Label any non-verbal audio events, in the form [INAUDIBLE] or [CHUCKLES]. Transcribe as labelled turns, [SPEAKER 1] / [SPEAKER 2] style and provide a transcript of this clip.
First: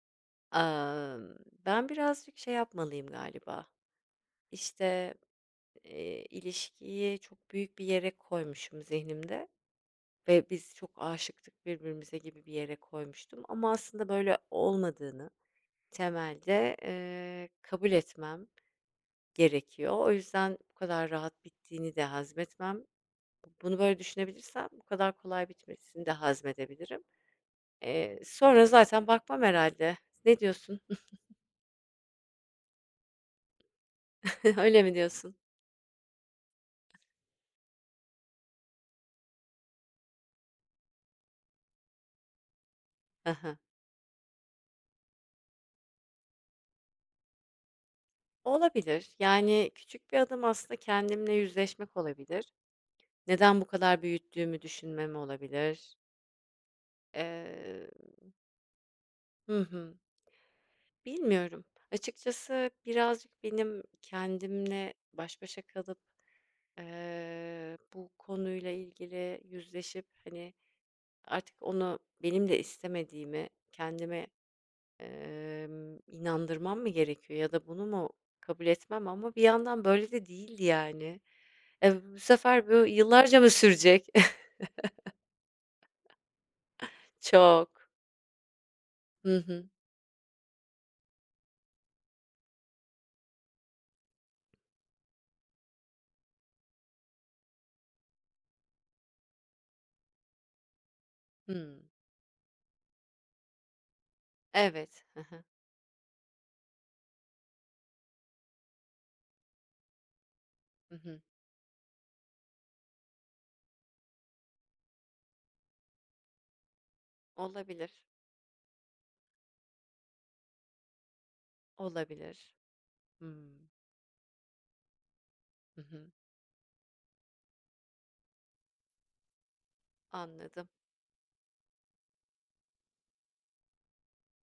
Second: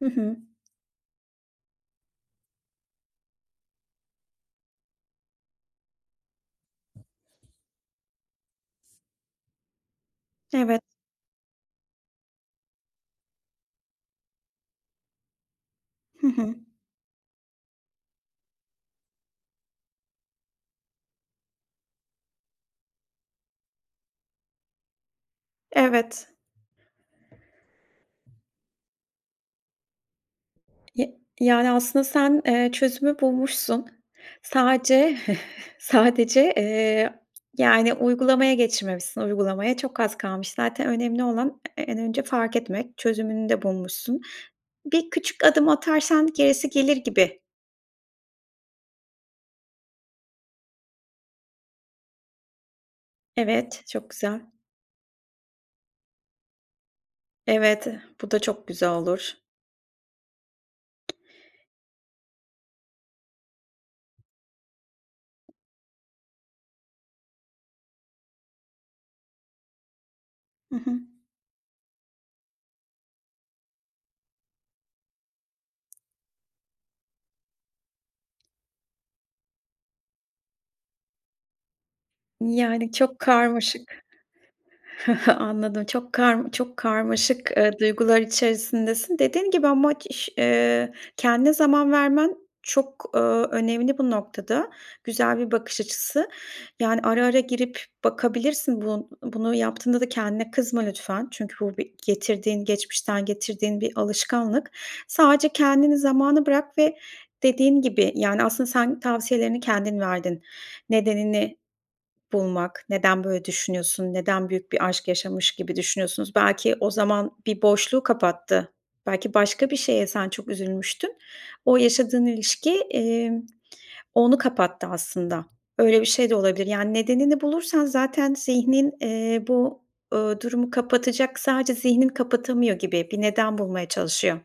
[SPEAKER 1] Hı hı.
[SPEAKER 2] Amm, ben birazcık şey yapmalıyım galiba, işte, eee, ilişkiyi çok büyük bir yere koymuşum zihnimde ve biz
[SPEAKER 1] Evet.
[SPEAKER 2] çok aşıktık birbirimize gibi bir yere koymuştum ama aslında böyle olmadığını
[SPEAKER 1] Hı hı.
[SPEAKER 2] temelde, eee, kabul etmem gerekiyor. O yüzden bu kadar rahat bittiğini de hazmetmem bu bunu böyle düşünebilirsem bu kadar kolay bitmesini de
[SPEAKER 1] Evet.
[SPEAKER 2] hazmedebilirim. Eee, sonra zaten bakmam herhâlde, ne diyorsun?
[SPEAKER 1] Y
[SPEAKER 2] [CHUCKLES]
[SPEAKER 1] yani, aslında sen, eee, çözümü bulmuşsun.
[SPEAKER 2] [CHUCKLES] Öyle mi
[SPEAKER 1] Sadece
[SPEAKER 2] diyorsun?
[SPEAKER 1] [CHUCKLES] sadece, eee, yani, uygulamaya geçirmemişsin, uygulamaya çok az kalmış. Zaten önemli olan e en önce fark etmek.
[SPEAKER 2] Hı
[SPEAKER 1] Çözümünü
[SPEAKER 2] hı.
[SPEAKER 1] de bulmuşsun. Bir küçük adım atarsan gerisi gelir gibi.
[SPEAKER 2] Olabilir, yani küçük bir adım aslında kendimle yüzleşmek olabilir. Neden bu
[SPEAKER 1] Evet,
[SPEAKER 2] kadar
[SPEAKER 1] çok güzel.
[SPEAKER 2] büyüttüğümü düşünmem olabilir?
[SPEAKER 1] Evet,
[SPEAKER 2] Emm
[SPEAKER 1] bu da çok güzel olur.
[SPEAKER 2] Hı hı. Bilmiyorum, açıkçası birazcık benim kendimle baş başa kalıp, eee, bu konuyla ilgili yüzleşip, hani,
[SPEAKER 1] Hı hı.
[SPEAKER 2] artık onu benim de istemediğimi kendime, emm, inandırmam mı gerekiyor ya da bunu mu kabul etmem ama bir yandan böyle de değildi yani. Eee, uuu, bu sefer bu
[SPEAKER 1] Yani, çok
[SPEAKER 2] yıllarca mı
[SPEAKER 1] karmaşık.
[SPEAKER 2] sürecek?
[SPEAKER 1] [CHUCKLES] Anladım. Çok karm çok
[SPEAKER 2] [CHUCKLES]
[SPEAKER 1] karmaşık, eee,
[SPEAKER 2] Çok.
[SPEAKER 1] duygular içerisindesin.
[SPEAKER 2] Hı
[SPEAKER 1] Dediğin gibi
[SPEAKER 2] hı.
[SPEAKER 1] ama k iş eee, kendine zaman vermen çok, ııı, önemli bu noktada. Güzel bir bakış açısı. Yani ara ara girip bakabilirsin. Bun bunu yaptığında da kendine kızma lütfen. Çünkü bu
[SPEAKER 2] Hımm.
[SPEAKER 1] bir getirdiğin geçmişten getirdiğin bir alışkanlık.
[SPEAKER 2] Evet. Hı hı.
[SPEAKER 1] Sadece kendini zamana bırak ve dediğim gibi, yani aslında sen tavsiyelerini kendin verdin.
[SPEAKER 2] Hı hı.
[SPEAKER 1] Nedenini bulmak, neden böyle düşünüyorsun, neden büyük bir aşk yaşamış gibi düşünüyorsunuz. Belki o zaman bir boşluğu
[SPEAKER 2] Olabilir.
[SPEAKER 1] kapattı. Belki başka bir şeye sen çok üzülmüştün. O yaşadığın
[SPEAKER 2] Olabilir.
[SPEAKER 1] ilişki, emm,
[SPEAKER 2] Hımm.
[SPEAKER 1] onu kapattı aslında.
[SPEAKER 2] Hı
[SPEAKER 1] Öyle
[SPEAKER 2] hı.
[SPEAKER 1] bir şey de olabilir. Yani nedenini bulursan zaten zihnin, eee, bu, ııı,
[SPEAKER 2] Anladım.
[SPEAKER 1] durumu kapatacak. Sadece zihnin kapatamıyor gibi, bir neden bulmaya çalışıyor.